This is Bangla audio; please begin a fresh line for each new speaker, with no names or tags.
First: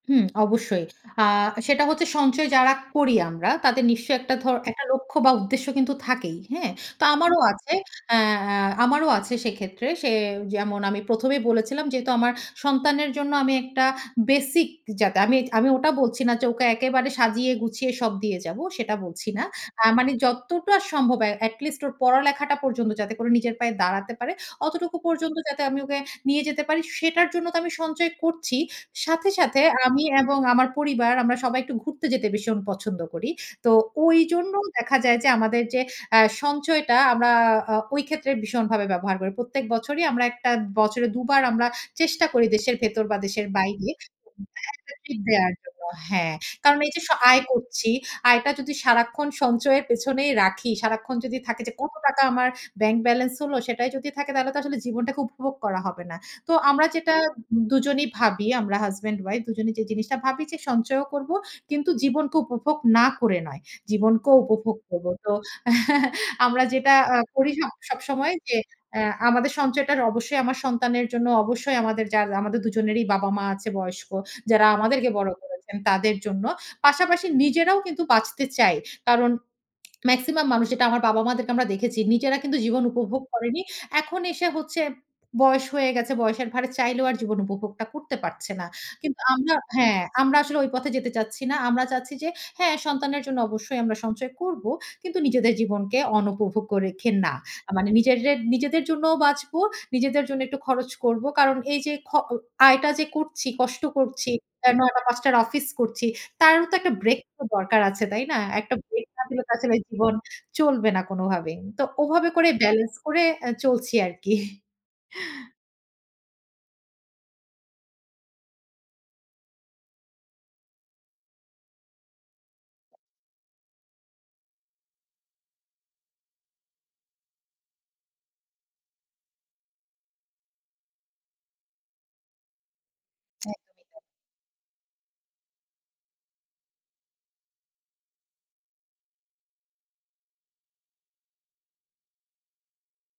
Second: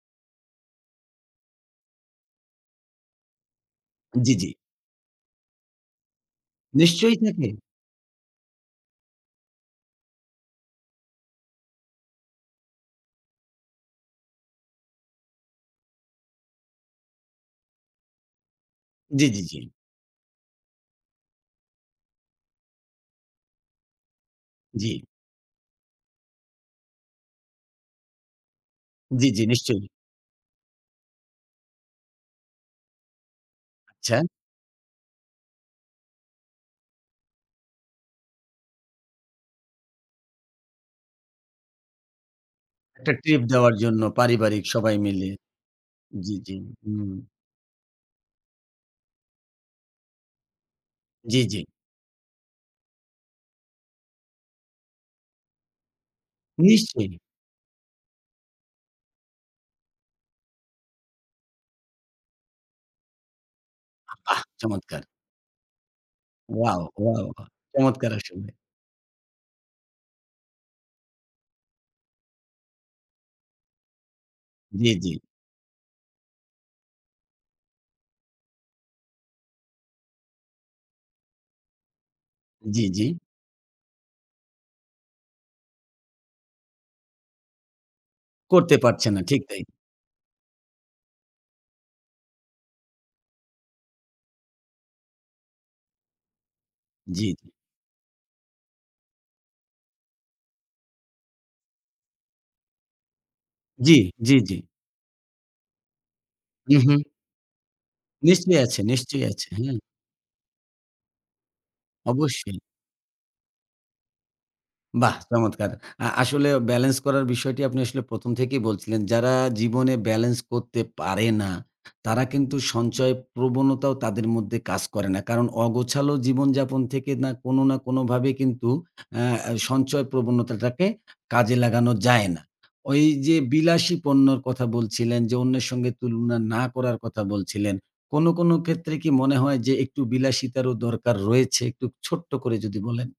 হুম, অবশ্যই। আ সেটা হচ্ছে সঞ্চয় যারা করি আমরা। তাদের নিশ্চয়ই
জ্বি,
একটা
জ্বি।
ধর একটা লক্ষ্য বা উদ্দেশ্য কিন্তু থাকেই। হ্যাঁ? তো
নিশ্চয়ই
আমারও
থাকে।
আছে এ্যা আ আমারও আছে সেক্ষেত্রে সে যেমন আমি ১ম এই বলেছিলাম। যেহেতু আমার সন্তানের জন্য আমি একটা বেসিক যাতে আমি আমি ওটা বলছি না যে ওকে একেবারে সাজিয়ে গুছিয়ে সব দিয়ে যাব। সেটা
জ্বী,
বলছি
জ্বী,
না।
জ্বী।
আ মানে যতটা সম্ভব এ্যা এট লিস্ট ওর পড়া-লেখাটা পর্যন্ত যাতে করে নিজের পায়ে দাঁড়াতে পারে।
জ্বি।
অতটুকু পর্যন্ত যাতে আমি ওকে নিয়ে যেতে পারি সেটার জন্য তো আমি সঞ্চয় করছি। সাথে,
জ্বি, জ্বি,
সাথে
নিশ্চয়ই।
আমি এবং আমার পরিবার আমরা সবাই একটু ঘুরতে যেতে ভীষণ পছন্দ করি। তো ওই
আচ্ছা।
জন্য দেখা যায় যে, আমাদের যে আ সঞ্চয়টা আমরা আ ওই ক্ষেত্রে ভীষণভাবে ব্যবহার করি। প্রত্যেক বছরই আমরা একটা বছরে দুবার আমরা চেষ্টা করি দেশের ভেতর
একটা
বা
ট্রিপ
দেশের
দেওয়ার
বাইরে
জন্য পারিবারিক সবাই
[unintelligible]
মিলে।
দেয়ার জন্য। হ্যাঁ।
জ্বি, জ্বি,
কারণ এই
হু।
যে স আয় করছি, আয়টা যদি সারাক্ষন সঞ্চয়ের পেছনেই রাখি, সারাক্ষন যদি
জ্বি,
থাকে
জ্বি।
যে, কত টাকা আমার ব্যাংক ব্যালেন্স হলো, সেটাই যদি থাকে তাহলে তো আসলে জীবনটাকে উপভোগ করা হবে না। তো আমরা
নিশ্চয়ই।
যেটা দুজনই ভাবি, আমরা হাসব্যান্ড ওয়াইফ দুজনেই যে জিনিসটা ভাবি যে সঞ্চয়ও করবো। কিন্তু জীবনকে উপভোগ না করে নয়। জীবনকেও
[unintelligible]
উপভোগ
চমৎকার।
করব। তো আমরা
ওয়াও,
যেটা আ
ওয়াও,
করি
চমৎকারের
সবসময়
আসলে।
যে এ্যা আমাদের সঞ্চয়টা অবশ্যই আমার সন্তানের জন্য অবশ্যই আমাদের যা দুজনেরই বাবা-মা আছে বয়স্ক যারা
জ্বী,
আমাদেরকে
জ্বী।
বড় করেছেন তাদের জন্য। পাশাপাশি নিজেরাও কিন্তু বাঁচতে চাই। কারণ মেক্সিমাম মানুষ যেটা আমার বাবা-মা দেরকে আমরা দেখেছি। নিজেরা কিন্তু জীবন
জ্বি, জ্বি।
উপভোগ করেনি। এখন এসে হচ্ছে বয়স হয়ে গেছে, বয়সের ভারে চাইলেও আর জীবন উপভোগটা করতে পারছে না।
করতে পারছে
কিন্তু
না, ঠিক
আমরা
তাই।
হ্যাঁ, আমরা আসলে ঐ পথে যেতে চাচ্ছি না। আমরা চাচ্ছি যে, হ্যাঁ, সন্তানের জন্য অবশ্যই আমরা সঞ্চয় করব। কিন্তু নিজেদের জীবনকে অনুপভোগ্য রেখে
জি,
না।
জি।
আ মানে নিজেরে নিজেদের জন্যও বাঁচবো, নিজেদের জন্য একটু খরচ করব। কারণ এইযে, খ ও আয়টা যে করছি, কষ্ট
জ্বি,
করছি,
জ্বি, জ্বি।
৯ টা ৫ টার অফিস করছি, তারও তো
হু,
একটা
হু।
ব্রেক তো দরকার আছে, তাই না?
নিশ্চয়ই
একটা
আছে,
ব্রেক না
নিশ্চয়ই
দিলে
আছে।
আসলে
হ্যাঁ।
জীবন চলবে না কোনোভাবেই। তো ওভাবে করে
অবশ্যই।
ব্যালেন্স করে আ চলছি আরকি।
বাহ! চমৎকার। আ আসলে ব্যালেন্স করার বিষয়টি আপনি আসলে ১ম থেকেই বলছিলেন। যারা জীবনে ব্যালেন্স করতে পারে না, তারা কিন্তু সঞ্চয় প্রবণতাও তাদের মধ্যে কাজ করে না। কারণ অগোছালো জীবনযাপন থেকে না কোনো না কোনোভাবে কিন্তু অ্যা সঞ্চয় প্রবণতাটাকে কাজে লাগানো যায় না। ওইযে
একদমই
বিলাসী
তাই।
পণ্যের কথা বলছিলেন, যে অন্যের সঙ্গে তুলনা না করার কথা বলছিলেন। কোনো, কোনো ক্ষেত্রে কি মনে হয় যে, একটু বিলাসিতারও দরকার রয়েছে একটু ছোট্ট করে যদি বলেন?